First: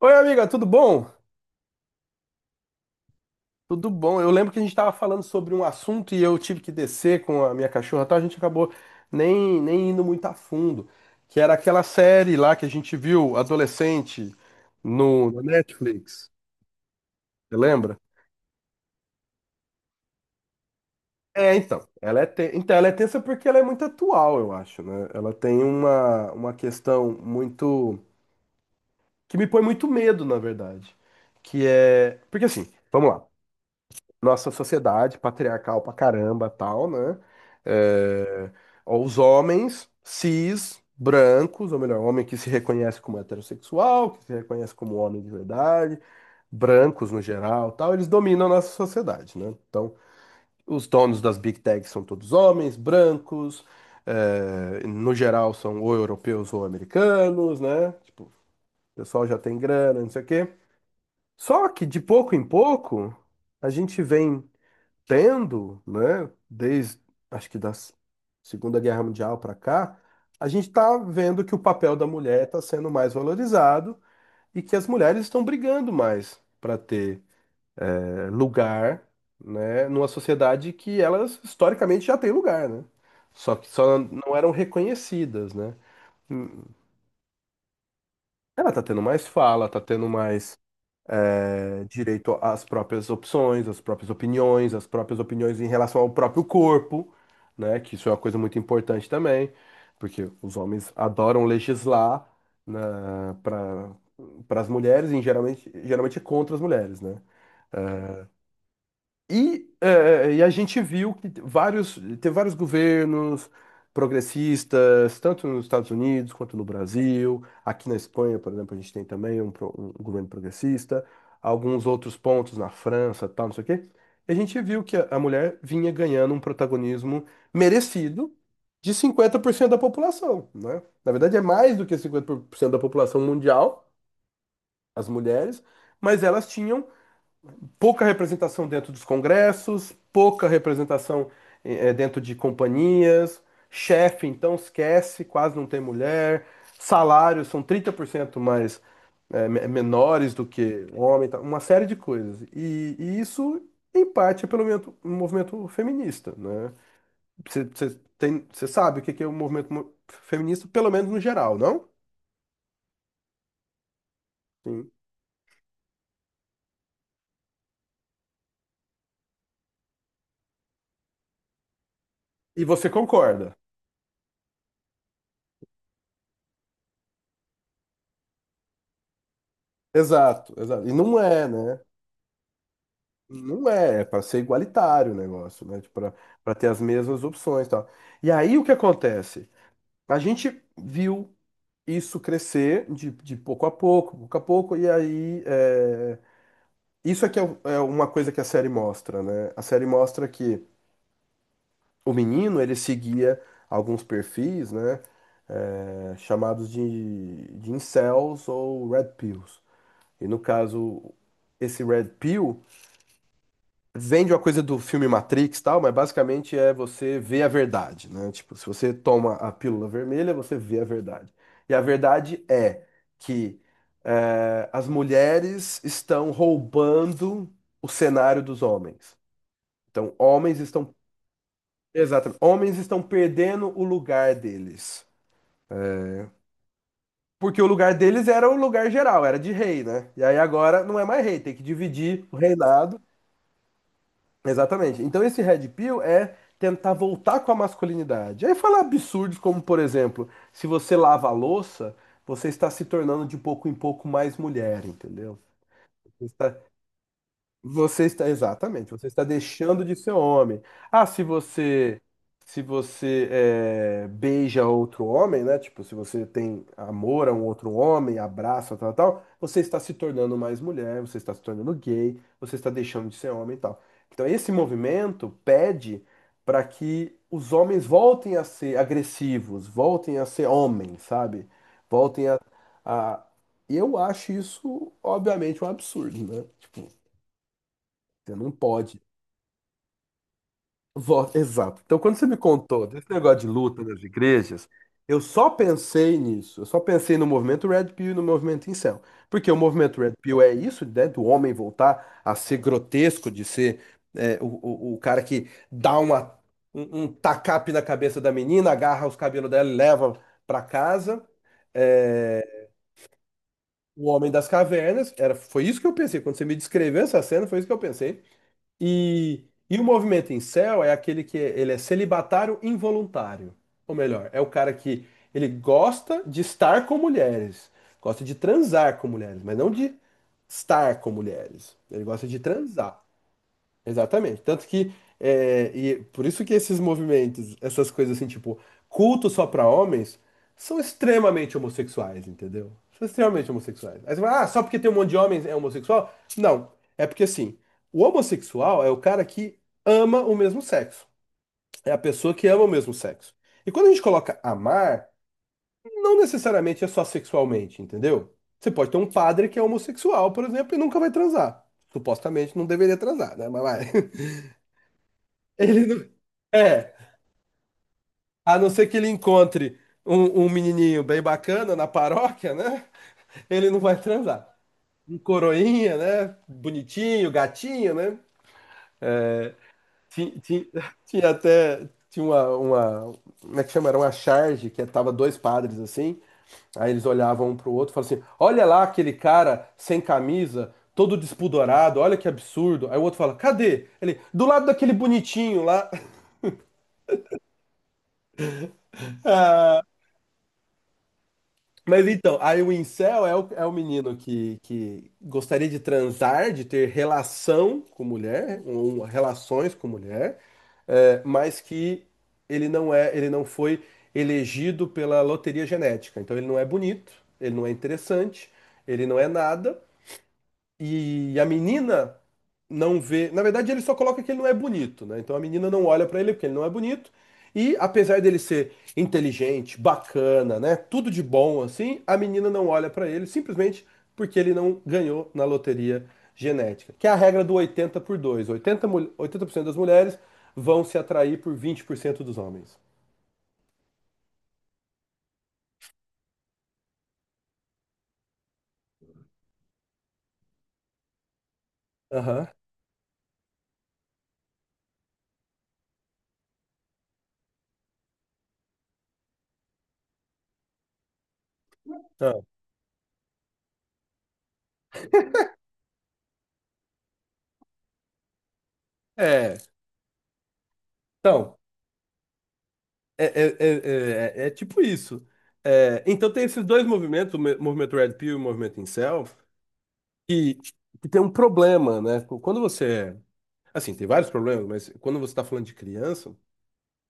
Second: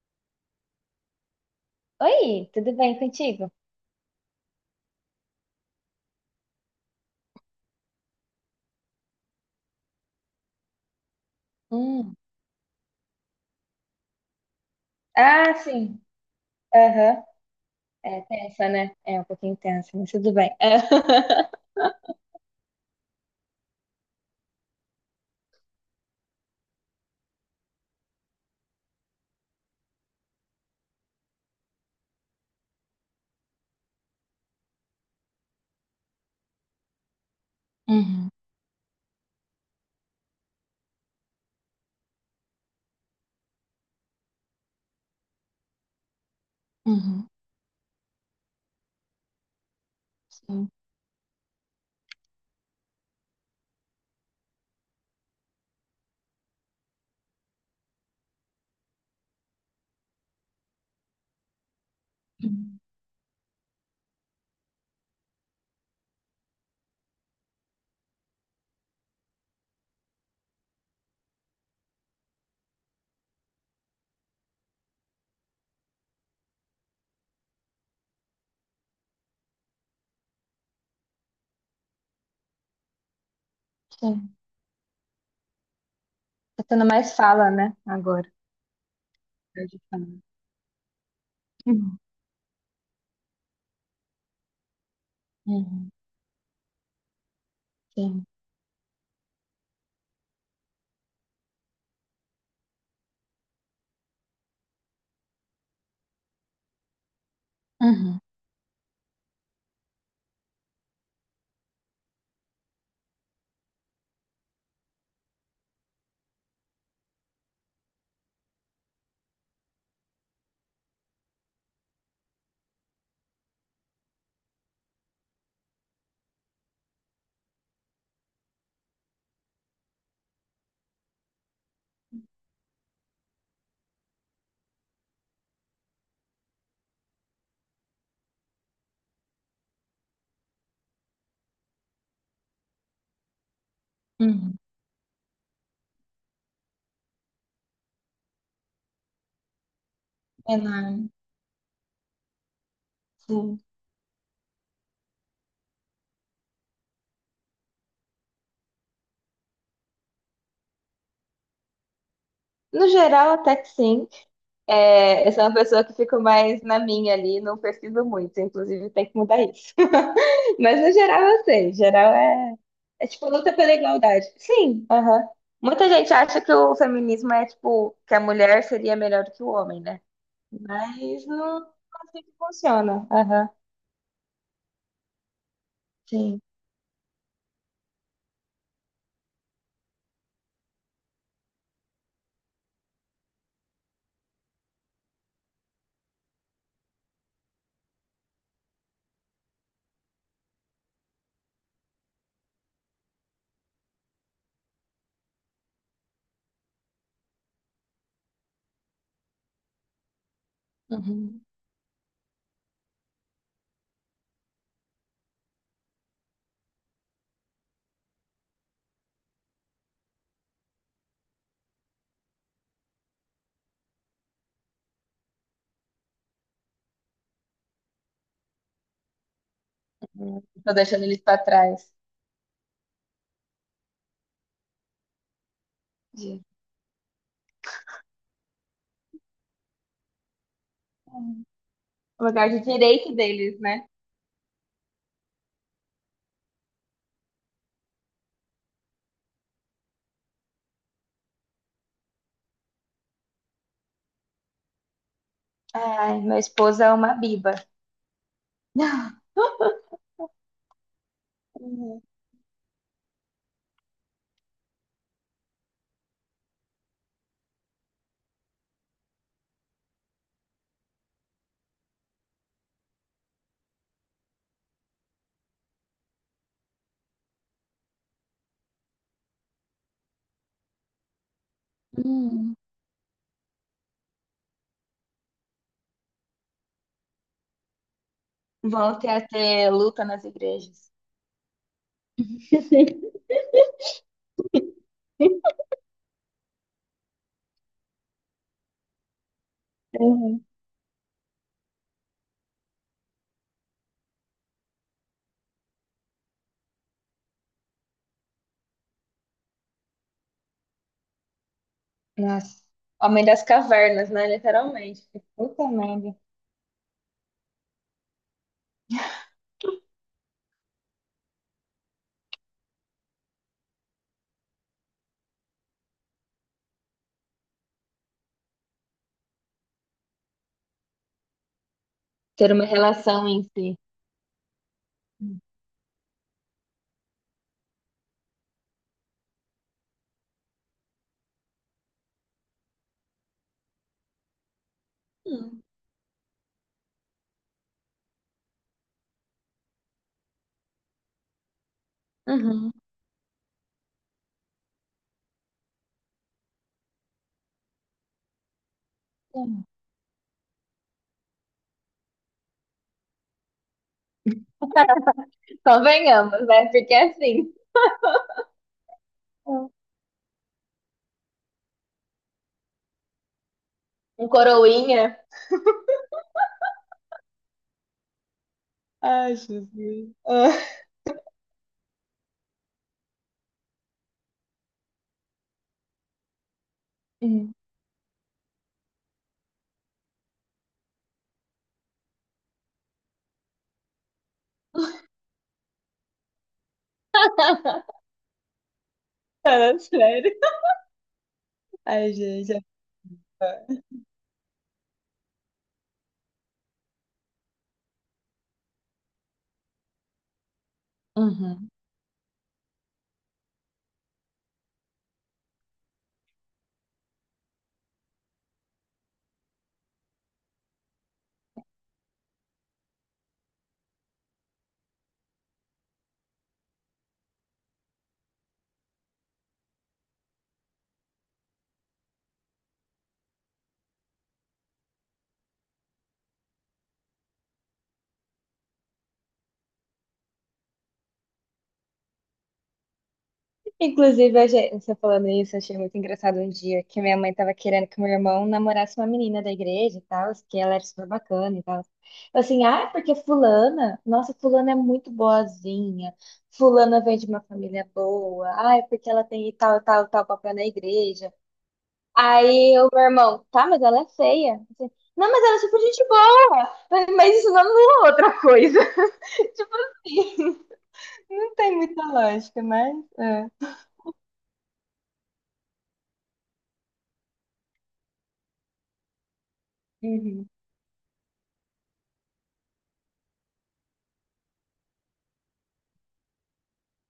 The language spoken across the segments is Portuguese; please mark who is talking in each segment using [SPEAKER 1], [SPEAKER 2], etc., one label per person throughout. [SPEAKER 1] Oi, amiga, tudo bom?
[SPEAKER 2] Oi, tudo bem contigo?
[SPEAKER 1] Tudo bom. Eu lembro que a gente estava falando sobre um assunto e eu tive que descer com a minha cachorra, e tal. A gente acabou nem indo muito a fundo, que era aquela
[SPEAKER 2] Hum.
[SPEAKER 1] série lá que a gente viu adolescente no na
[SPEAKER 2] Ah, sim.
[SPEAKER 1] Netflix.
[SPEAKER 2] Aham.
[SPEAKER 1] Você lembra?
[SPEAKER 2] É tensa, né? É um pouquinho tensa, mas tudo bem. É.
[SPEAKER 1] É, então, então, ela é tensa porque ela é muito atual, eu acho, né? Ela tem uma questão muito que me põe muito medo, na verdade, que é, porque assim, vamos lá. Nossa sociedade patriarcal pra caramba, tal, né?
[SPEAKER 2] Uhum,
[SPEAKER 1] É, os homens cis, brancos, ou melhor, homem que se reconhece como heterossexual, que se reconhece como homem de verdade, brancos no
[SPEAKER 2] uhum,
[SPEAKER 1] geral, tal, eles dominam a nossa sociedade, né? Então,
[SPEAKER 2] sim.
[SPEAKER 1] os donos das big techs são todos homens, brancos, no geral são ou europeus ou americanos, né? Tipo, o pessoal já tem grana, não sei o quê. Só que de pouco em
[SPEAKER 2] Uhum,
[SPEAKER 1] pouco, a gente vem tendo, né, desde acho que da Segunda Guerra Mundial para cá, a gente está vendo que o papel da mulher está sendo mais valorizado e que as mulheres estão brigando mais para ter lugar, né, numa sociedade que elas historicamente já têm lugar, né? Só que só
[SPEAKER 2] sim.
[SPEAKER 1] não eram reconhecidas, né? Hum,
[SPEAKER 2] Tá tendo mais fala, né? Agora.
[SPEAKER 1] ela está tendo mais fala,
[SPEAKER 2] Eu de
[SPEAKER 1] está
[SPEAKER 2] fala.
[SPEAKER 1] tendo mais
[SPEAKER 2] Uhum,
[SPEAKER 1] direito às próprias opções, às próprias opiniões em
[SPEAKER 2] uhum,
[SPEAKER 1] relação ao próprio corpo, né? Que isso é uma
[SPEAKER 2] sim.
[SPEAKER 1] coisa muito importante também, porque os homens adoram legislar na, para para as mulheres e geralmente é contra as mulheres, né?
[SPEAKER 2] Uhum,
[SPEAKER 1] E a gente viu que teve vários governos progressistas, tanto nos Estados Unidos quanto no Brasil. Aqui na Espanha, por exemplo, a gente tem também um governo progressista, alguns outros pontos na França, tal, não sei o quê. E a gente viu que a mulher vinha ganhando um protagonismo merecido de 50% da população, né? Na verdade, é mais do que 50% da população mundial, as mulheres, mas elas tinham pouca representação dentro dos congressos, pouca representação dentro de companhias, chefe, então
[SPEAKER 2] uhum.
[SPEAKER 1] esquece, quase não tem mulher, salários são 30% mais menores do
[SPEAKER 2] É,
[SPEAKER 1] que
[SPEAKER 2] não,
[SPEAKER 1] homem, tá? Uma série de coisas. E isso,
[SPEAKER 2] sim.
[SPEAKER 1] em parte, é pelo movimento feminista, né? Você tem, você sabe o que que é o movimento feminista, pelo menos no geral, não?
[SPEAKER 2] No geral, até que sim.
[SPEAKER 1] Sim.
[SPEAKER 2] É, eu sou uma pessoa que fico mais na minha ali, não pesquiso muito, inclusive tem que mudar isso. Mas no geral eu sei, geral é,
[SPEAKER 1] E você
[SPEAKER 2] é tipo luta
[SPEAKER 1] concorda.
[SPEAKER 2] pela igualdade. Sim, aham. Muita gente acha que o feminismo é tipo que a mulher seria melhor do que o homem, né?
[SPEAKER 1] Exato, exato. E não
[SPEAKER 2] Mas
[SPEAKER 1] é,
[SPEAKER 2] não
[SPEAKER 1] né?
[SPEAKER 2] é assim que funciona. Aham.
[SPEAKER 1] Não é, é para ser igualitário o negócio, né? Tipo, para
[SPEAKER 2] Sim.
[SPEAKER 1] para ter as mesmas opções, e tal. E aí o que acontece? A gente viu isso crescer de pouco a pouco, e aí é, isso é que é, é uma coisa que a série mostra, né? A série mostra que o menino ele seguia alguns perfis, né? Chamados de incels ou red pills. E no caso,
[SPEAKER 2] Uhum.
[SPEAKER 1] esse red pill vende uma coisa do filme Matrix e tal, mas basicamente é você ver a verdade, né? Tipo, se você toma a pílula vermelha, você vê a verdade. E a verdade é que as mulheres estão roubando o cenário dos homens. Então,
[SPEAKER 2] Uhum. Tô deixando eles pra trás.
[SPEAKER 1] exatamente, homens estão perdendo o lugar deles.
[SPEAKER 2] De-
[SPEAKER 1] Porque o lugar deles era o lugar geral, era de rei, né? E aí agora não é mais rei,
[SPEAKER 2] Hum.
[SPEAKER 1] tem que
[SPEAKER 2] O
[SPEAKER 1] dividir o
[SPEAKER 2] lugar de
[SPEAKER 1] reinado.
[SPEAKER 2] direito deles, né?
[SPEAKER 1] Exatamente. Então esse red pill é tentar voltar com a masculinidade. Aí fala absurdos como, por exemplo, se você lava a louça, você está se tornando de pouco em pouco mais mulher, entendeu?
[SPEAKER 2] Ai,
[SPEAKER 1] Você
[SPEAKER 2] minha
[SPEAKER 1] está,
[SPEAKER 2] esposa é uma biba.
[SPEAKER 1] exatamente, você está deixando de ser homem. Ah,
[SPEAKER 2] Uhum.
[SPEAKER 1] se você beija outro homem, né? Tipo, se você tem amor a um outro homem, abraça, tal, tal, você está se tornando mais mulher, você está se tornando gay, você está deixando de ser homem e tal. Então, esse movimento pede para que os homens voltem a ser agressivos, voltem a ser homens, sabe? Voltem
[SPEAKER 2] Hum.
[SPEAKER 1] a... Eu acho isso, obviamente, um absurdo, né? Tipo, você não
[SPEAKER 2] Vão
[SPEAKER 1] pode.
[SPEAKER 2] ter a ter luta nas igrejas.
[SPEAKER 1] Voto. Exato. Então, quando você me contou desse negócio de luta nas igrejas, eu só pensei nisso. Eu só pensei no movimento Red Pill e no movimento incel. Porque o movimento Red Pill
[SPEAKER 2] Uhum.
[SPEAKER 1] é isso, né? Do homem voltar a ser grotesco, de ser é, o, o cara que dá um tacape na cabeça da menina, agarra os cabelos dela e leva pra casa.
[SPEAKER 2] Nossa,
[SPEAKER 1] É,
[SPEAKER 2] homem das
[SPEAKER 1] o
[SPEAKER 2] cavernas, né?
[SPEAKER 1] Homem das
[SPEAKER 2] Literalmente.
[SPEAKER 1] Cavernas, era, foi
[SPEAKER 2] Puta
[SPEAKER 1] isso que eu
[SPEAKER 2] merda.
[SPEAKER 1] pensei. Quando você me descreveu essa cena, foi isso que eu pensei. E, e o movimento incel é aquele que ele é celibatário involuntário. Ou melhor, é o cara que ele gosta de estar com mulheres, gosta de transar com mulheres, mas não de estar com mulheres. Ele gosta de
[SPEAKER 2] Ter uma
[SPEAKER 1] transar.
[SPEAKER 2] relação em si.
[SPEAKER 1] Exatamente. Tanto que e por isso que esses movimentos, essas coisas assim, tipo, culto só pra homens, são extremamente homossexuais, entendeu? São extremamente homossexuais. Aí você fala, ah, só porque tem um monte de homens é
[SPEAKER 2] Hum.
[SPEAKER 1] homossexual? Não. É porque assim, o homossexual é o cara que ama o mesmo sexo. É a pessoa que ama o
[SPEAKER 2] Uhum.
[SPEAKER 1] mesmo sexo. E quando a gente coloca amar, não necessariamente é só sexualmente, entendeu? Você pode ter um padre que é
[SPEAKER 2] Hum.
[SPEAKER 1] homossexual, por exemplo, e nunca vai transar. Supostamente não deveria transar, né? Mas vai. Ele
[SPEAKER 2] Convenhamos, né? Porque
[SPEAKER 1] é,
[SPEAKER 2] é assim,
[SPEAKER 1] a não ser que ele
[SPEAKER 2] hum,
[SPEAKER 1] encontre um menininho bem bacana na paróquia, né? Ele não vai
[SPEAKER 2] um
[SPEAKER 1] transar.
[SPEAKER 2] coroinha.
[SPEAKER 1] Um coroinha, né? Bonitinho, gatinho, né?
[SPEAKER 2] Ai, Jesus.
[SPEAKER 1] Ti-
[SPEAKER 2] Ah,
[SPEAKER 1] ti- até tinha como é que chama? Era uma charge que tava dois padres assim. Aí eles olhavam
[SPEAKER 2] hum.
[SPEAKER 1] um pro outro e falavam assim: Olha lá aquele cara sem camisa, todo despudorado, olha que absurdo. Aí o outro fala: Cadê? Ele, do lado daquele bonitinho lá.
[SPEAKER 2] Sério.
[SPEAKER 1] Mas
[SPEAKER 2] Ai,
[SPEAKER 1] então,
[SPEAKER 2] gente.
[SPEAKER 1] aí o incel é é o
[SPEAKER 2] é-
[SPEAKER 1] menino que gostaria de transar, de ter relação com mulher, relações com mulher, mas
[SPEAKER 2] Uhum.
[SPEAKER 1] que ele não foi elegido pela loteria genética. Então ele não é bonito, ele não é interessante, ele não é nada, e a menina não vê. Na verdade, ele só coloca que ele não é bonito, né? Então a menina não olha pra ele porque ele não é bonito. E apesar dele ser inteligente, bacana, né? Tudo de bom assim, a menina não olha pra ele simplesmente porque ele não ganhou na loteria genética, que é a regra do 80 por 2. Oitenta 80% das mulheres vão se atrair por 20% dos homens.
[SPEAKER 2] Inclusive, eu já- você falando isso, eu achei muito engraçado um dia que minha mãe tava querendo que meu irmão namorasse uma menina da igreja e tal, que ela era super bacana e tal. Eu
[SPEAKER 1] Aham.
[SPEAKER 2] assim, ah, é porque fulana, nossa, fulana é muito boazinha, fulana vem de uma família boa, ah, é porque ela tem tal, tal, tal papel na igreja.
[SPEAKER 1] Ah.
[SPEAKER 2] Aí o meu irmão, tá, mas ela é feia. Eu assim, não, mas ela é super gente boa, mas isso não anula outra coisa.
[SPEAKER 1] É.
[SPEAKER 2] Tipo assim, não
[SPEAKER 1] Então,
[SPEAKER 2] tem muita lógica, mas...
[SPEAKER 1] é,
[SPEAKER 2] é.
[SPEAKER 1] é tipo isso. É, então tem esses dois movimentos, o movimento Red Pill e o movimento Incel,
[SPEAKER 2] Uhum,
[SPEAKER 1] que, que tem um problema, né? Quando você. Assim, tem vários problemas, mas quando você está falando de criança,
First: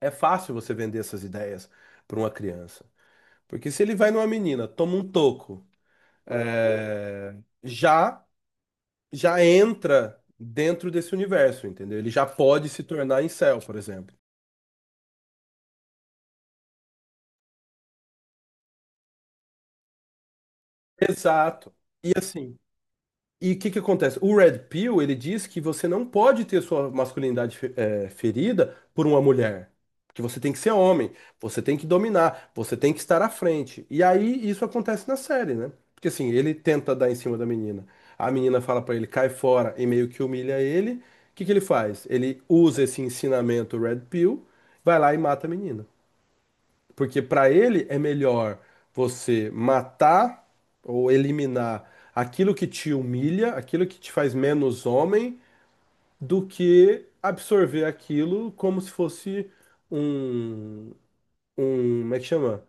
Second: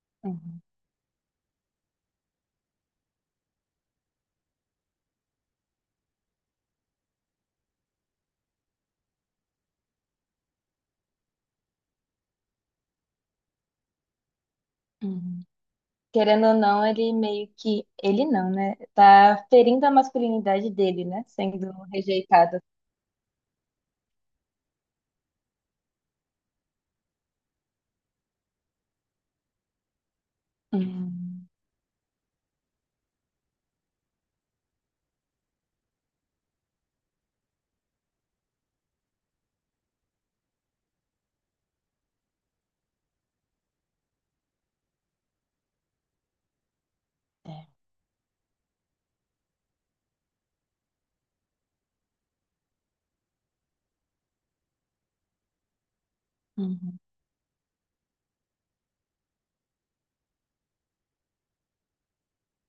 [SPEAKER 1] é fácil
[SPEAKER 2] uhum,
[SPEAKER 1] você vender essas ideias para uma criança. Porque se ele vai numa menina, toma um toco, é, já, já entra dentro desse universo, entendeu? Ele já pode se tornar incel, por exemplo.
[SPEAKER 2] uhum. Querendo ou não, ele meio que. Ele não, né? Tá ferindo a masculinidade dele, né? Sendo
[SPEAKER 1] Exato. E
[SPEAKER 2] rejeitado.
[SPEAKER 1] assim. E o que que acontece? O Red Pill, ele diz que você não pode ter sua masculinidade ferida por uma mulher. Que você tem que ser homem,
[SPEAKER 2] Hum,
[SPEAKER 1] você tem que dominar, você tem que estar à frente. E aí isso acontece na série, né? Porque assim, ele tenta dar em cima da menina. A menina fala pra ele, cai fora e meio que humilha ele. O que que ele faz? Ele usa esse ensinamento Red Pill, vai lá e mata a menina. Porque para
[SPEAKER 2] é.
[SPEAKER 1] ele é melhor você matar ou eliminar aquilo que te humilha, aquilo que te faz menos homem, do
[SPEAKER 2] Uhum.
[SPEAKER 1] que absorver aquilo como se fosse um, como é que chama?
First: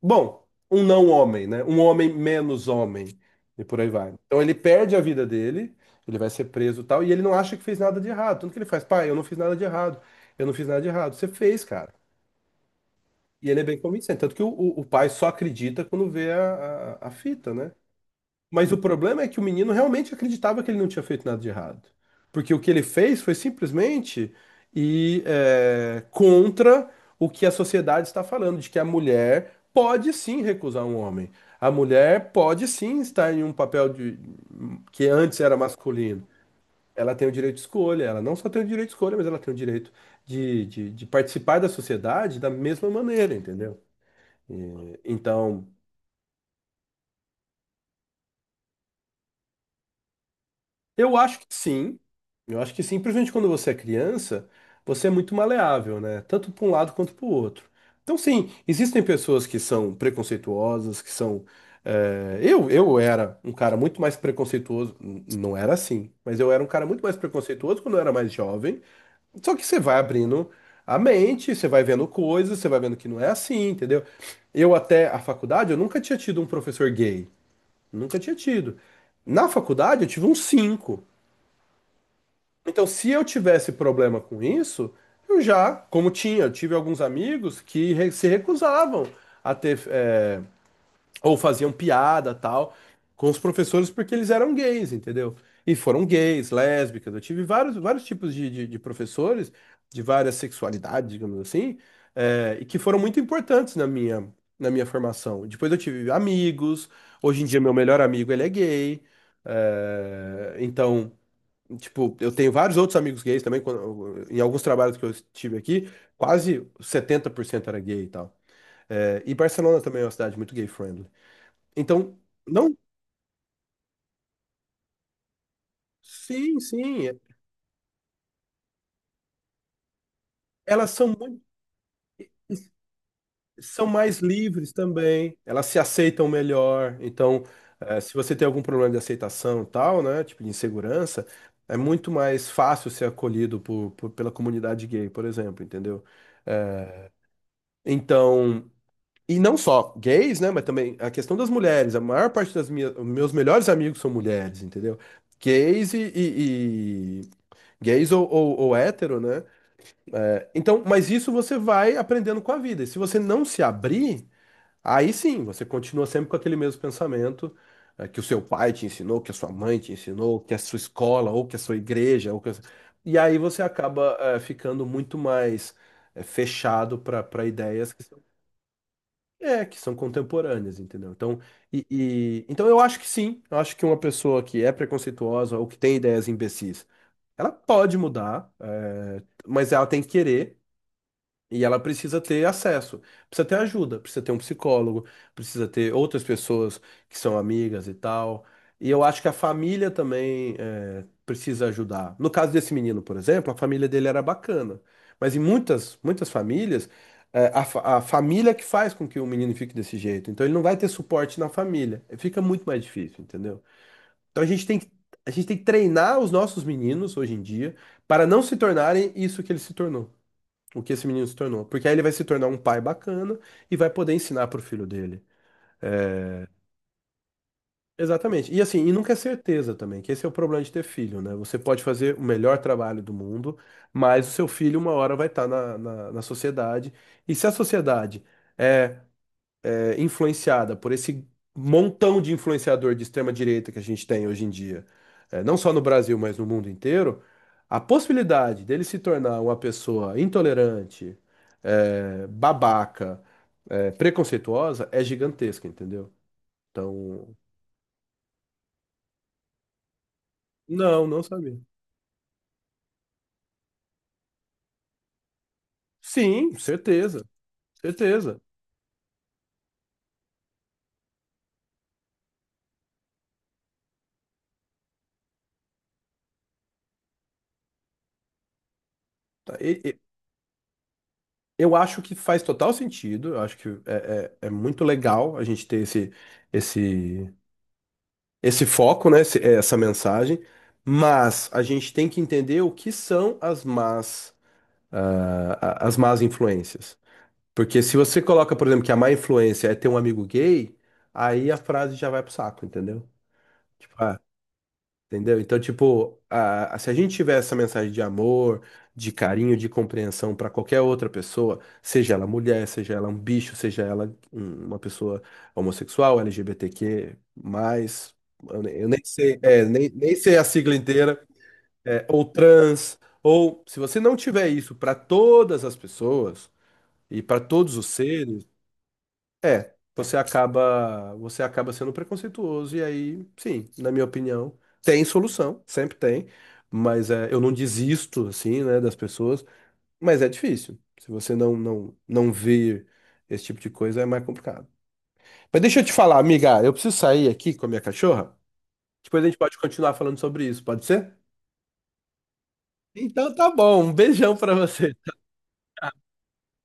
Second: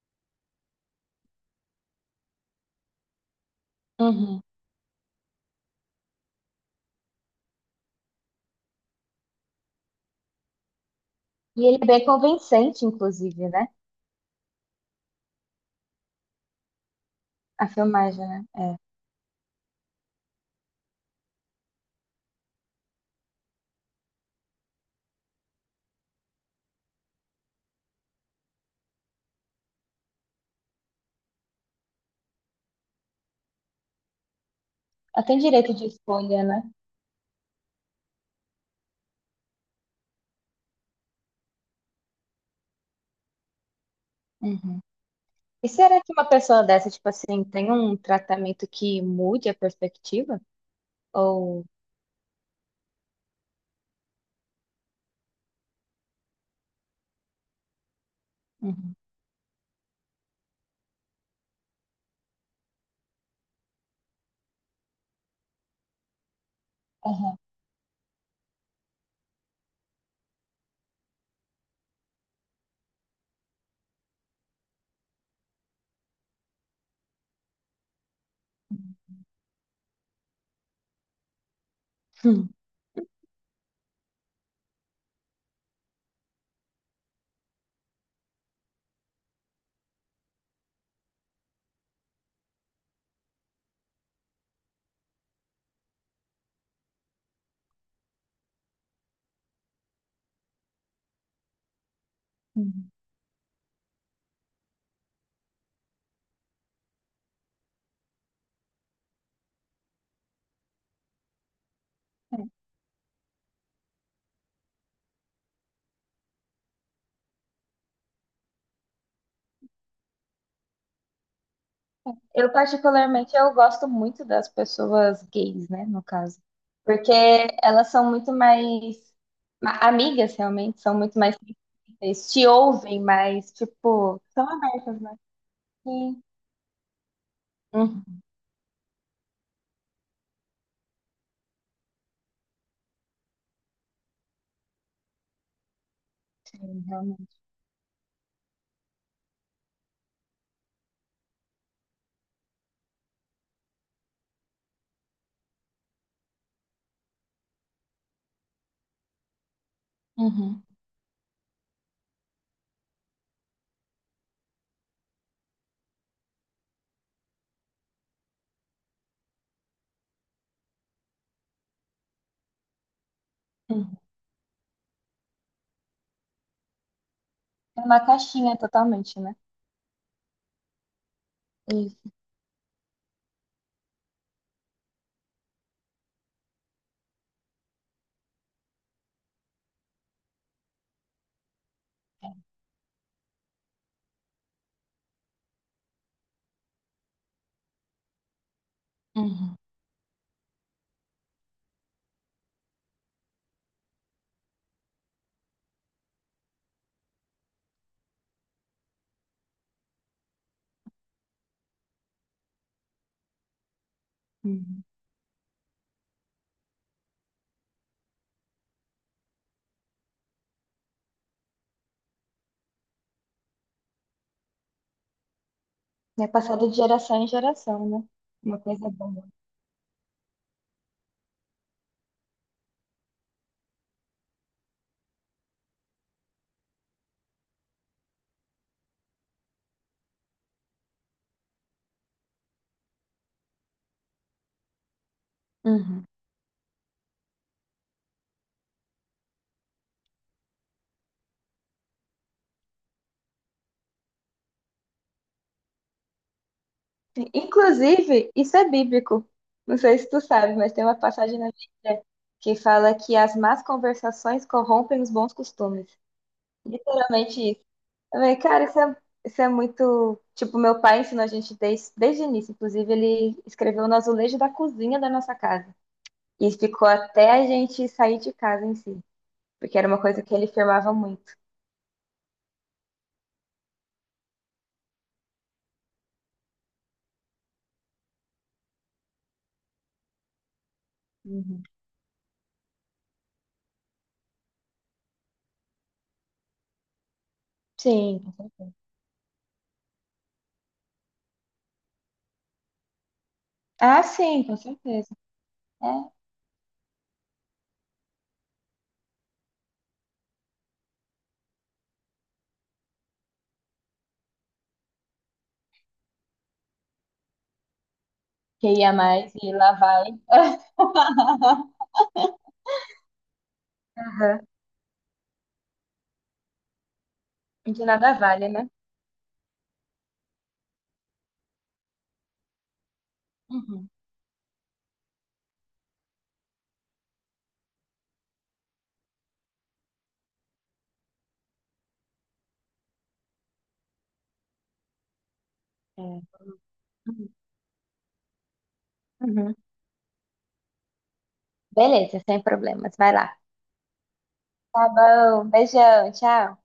[SPEAKER 1] Bom, um não homem, né? Um homem menos homem e por aí vai. Então
[SPEAKER 2] Uhum.
[SPEAKER 1] ele perde a vida dele, ele vai ser preso e tal, e ele não acha que fez nada de errado. Tanto que ele faz, pai, eu não fiz nada de errado. Eu não fiz nada de errado. Você fez,
[SPEAKER 2] E ele é
[SPEAKER 1] cara.
[SPEAKER 2] bem convincente, inclusive,
[SPEAKER 1] E ele é
[SPEAKER 2] né?
[SPEAKER 1] bem convincente. Tanto que o pai só acredita quando vê a fita,
[SPEAKER 2] A
[SPEAKER 1] né?
[SPEAKER 2] filmagem, né?
[SPEAKER 1] Mas
[SPEAKER 2] É.
[SPEAKER 1] o problema é que o menino realmente acreditava que ele não tinha feito nada de errado. Porque o que ele fez foi simplesmente ir contra o que a sociedade está falando, de que a mulher pode sim recusar um homem. A mulher pode sim estar em um papel que
[SPEAKER 2] Ela tem
[SPEAKER 1] antes era
[SPEAKER 2] direito de
[SPEAKER 1] masculino.
[SPEAKER 2] escolha, né?
[SPEAKER 1] Ela tem o direito de escolha, ela não só tem o direito de escolha, mas ela tem o direito de participar da sociedade da mesma maneira, entendeu?
[SPEAKER 2] Uhum.
[SPEAKER 1] Então,
[SPEAKER 2] E será que uma pessoa dessa, tipo assim, tem um tratamento que mude a perspectiva?
[SPEAKER 1] eu acho que
[SPEAKER 2] Ou.
[SPEAKER 1] sim. Eu acho que sim, principalmente quando você é criança, você é muito maleável, né? Tanto para um lado quanto para o outro. Então, sim,
[SPEAKER 2] Uhum.
[SPEAKER 1] existem pessoas que são preconceituosas, que são. Eu era um cara muito mais preconceituoso. Não era assim, mas eu era um cara muito mais
[SPEAKER 2] Aham.
[SPEAKER 1] preconceituoso quando eu era mais jovem. Só que você vai abrindo a mente, você vai vendo coisas, você vai vendo que não é assim, entendeu? Eu até a faculdade, eu nunca tinha tido um professor gay. Nunca tinha tido. Na faculdade eu tive um cinco. Então, se eu tivesse problema com isso, eu já, como tinha, eu tive alguns amigos que se recusavam a ter ou faziam piada tal com os professores porque eles eram gays, entendeu? E foram gays, lésbicas. Eu tive vários, vários tipos de professores de várias sexualidades, digamos assim, e que
[SPEAKER 2] Hum.
[SPEAKER 1] foram muito importantes na minha formação. Depois eu tive amigos. Hoje em dia meu melhor amigo ele é gay. Então, tipo, eu tenho vários outros amigos gays também, em alguns trabalhos que eu estive aqui, quase 70% era gay e tal. Eh, e Barcelona também é uma cidade muito gay friendly. Então,
[SPEAKER 2] Eu
[SPEAKER 1] não,
[SPEAKER 2] particularmente eu gosto muito das pessoas gays, né, no caso,
[SPEAKER 1] sim, sim.
[SPEAKER 2] porque elas são muito mais amigas realmente,
[SPEAKER 1] Elas
[SPEAKER 2] são
[SPEAKER 1] são
[SPEAKER 2] muito mais
[SPEAKER 1] muito,
[SPEAKER 2] sensíveis, te ouvem mais,
[SPEAKER 1] são mais
[SPEAKER 2] tipo, são
[SPEAKER 1] livres
[SPEAKER 2] abertas, né?
[SPEAKER 1] também, elas se
[SPEAKER 2] Sim.
[SPEAKER 1] aceitam melhor. Então,
[SPEAKER 2] Uhum,
[SPEAKER 1] se você tem algum problema de aceitação e tal, né, tipo de insegurança, é muito mais fácil ser acolhido por, pela comunidade gay, por exemplo, entendeu?
[SPEAKER 2] realmente.
[SPEAKER 1] Então, e não só gays, né, mas também a questão das mulheres. A maior parte das minhas, meus melhores amigos são mulheres, entendeu? Gays e, gays ou hétero, né?
[SPEAKER 2] Uhum,
[SPEAKER 1] Então, mas isso você vai aprendendo com a vida. E se você não se abrir, aí sim, você continua sempre com aquele mesmo pensamento que o seu pai te ensinou, que a sua mãe te ensinou, que a sua escola, ou que a sua igreja, ou que a... E aí você
[SPEAKER 2] uhum.
[SPEAKER 1] acaba ficando muito mais fechado para para
[SPEAKER 2] É
[SPEAKER 1] ideias
[SPEAKER 2] uma
[SPEAKER 1] que são,
[SPEAKER 2] caixinha totalmente, né?
[SPEAKER 1] é, que são contemporâneas, entendeu? Então, e,
[SPEAKER 2] Isso.
[SPEAKER 1] então eu acho que sim, eu acho que uma pessoa que é preconceituosa ou que tem ideias imbecis, ela pode mudar, mas ela tem que querer. E ela precisa ter acesso, precisa ter ajuda, precisa ter um psicólogo, precisa ter outras pessoas que são amigas e tal. E eu acho que a
[SPEAKER 2] Uhum,
[SPEAKER 1] família também é, precisa ajudar. No caso desse menino, por exemplo, a família dele era bacana. Mas em muitas, muitas famílias, é, a, a família que faz com que o menino fique desse jeito. Então ele não vai ter suporte na família. Fica muito mais difícil, entendeu? Então a gente tem
[SPEAKER 2] uhum.
[SPEAKER 1] que, a gente tem que treinar os nossos meninos hoje em dia para não se tornarem isso que ele se tornou, o que esse menino se tornou. Porque aí ele vai se tornar um pai bacana e vai poder ensinar pro filho dele. É,
[SPEAKER 2] É passado de geração em geração, né?
[SPEAKER 1] exatamente.
[SPEAKER 2] Uma
[SPEAKER 1] E assim, e
[SPEAKER 2] coisa
[SPEAKER 1] nunca é
[SPEAKER 2] boa.
[SPEAKER 1] certeza também, que esse é o problema de ter filho, né? Você pode fazer o melhor trabalho do mundo, mas o seu filho uma hora vai estar na sociedade. E se a sociedade é é, influenciada por esse montão de influenciador de extrema direita que a gente tem hoje em dia, é, não só no
[SPEAKER 2] Uhum.
[SPEAKER 1] Brasil, mas no mundo inteiro, a possibilidade dele se tornar uma pessoa intolerante, é, babaca, é, preconceituosa é gigantesca, entendeu? Então,
[SPEAKER 2] Inclusive, isso é bíblico. Não sei se tu sabe, mas tem uma
[SPEAKER 1] não, não
[SPEAKER 2] passagem na
[SPEAKER 1] sabia.
[SPEAKER 2] Bíblia que fala que as más conversações corrompem os bons costumes.
[SPEAKER 1] Sim, certeza,
[SPEAKER 2] Literalmente isso. Eu falei,
[SPEAKER 1] certeza.
[SPEAKER 2] cara, isso é muito. Tipo, meu pai ensinou a gente desde o início. Inclusive, ele escreveu no azulejo da cozinha da nossa casa. E ficou até a gente sair de casa em si.
[SPEAKER 1] Tá,
[SPEAKER 2] Porque era uma coisa que ele firmava muito.
[SPEAKER 1] eu acho que faz total sentido, eu acho que é, é, é muito legal a gente ter esse, esse esse foco, né, é, essa mensagem, mas a
[SPEAKER 2] Uhum.
[SPEAKER 1] gente tem que entender o que são as más, as más influências. Porque se
[SPEAKER 2] Sim,
[SPEAKER 1] você
[SPEAKER 2] com
[SPEAKER 1] coloca, por
[SPEAKER 2] certeza.
[SPEAKER 1] exemplo, que a má influência é ter um amigo gay, aí a frase já vai pro saco, entendeu? Tipo,
[SPEAKER 2] Ah,
[SPEAKER 1] ah,
[SPEAKER 2] sim, com certeza.
[SPEAKER 1] entendeu? Então,
[SPEAKER 2] É.
[SPEAKER 1] tipo, se a gente tiver essa mensagem de amor, de carinho, de compreensão para qualquer outra pessoa, seja ela mulher, seja ela um bicho, seja ela uma pessoa homossexual, LGBTQ, mais,
[SPEAKER 2] Que
[SPEAKER 1] eu
[SPEAKER 2] ia
[SPEAKER 1] nem
[SPEAKER 2] mais
[SPEAKER 1] sei,
[SPEAKER 2] e
[SPEAKER 1] é,
[SPEAKER 2] lá
[SPEAKER 1] nem,
[SPEAKER 2] vai.
[SPEAKER 1] nem sei a sigla inteira, é, ou trans, ou se você não tiver isso para todas as pessoas e para todos
[SPEAKER 2] De
[SPEAKER 1] os
[SPEAKER 2] nada
[SPEAKER 1] seres,
[SPEAKER 2] vale, né?
[SPEAKER 1] é, você acaba sendo preconceituoso e aí, sim,
[SPEAKER 2] Uhum,
[SPEAKER 1] na minha opinião, tem solução, sempre tem, mas é, eu não desisto assim, né, das pessoas, mas é difícil. Se você não ver esse tipo de coisa é mais complicado. Mas deixa eu te falar,
[SPEAKER 2] é.
[SPEAKER 1] amiga, eu preciso sair aqui com a minha cachorra. Depois a gente
[SPEAKER 2] Uhum.
[SPEAKER 1] pode continuar falando sobre isso, pode ser?
[SPEAKER 2] Beleza, sem problemas. Vai
[SPEAKER 1] Então
[SPEAKER 2] lá.
[SPEAKER 1] tá bom, um beijão pra
[SPEAKER 2] Tá
[SPEAKER 1] você.
[SPEAKER 2] bom. Beijão. Tchau.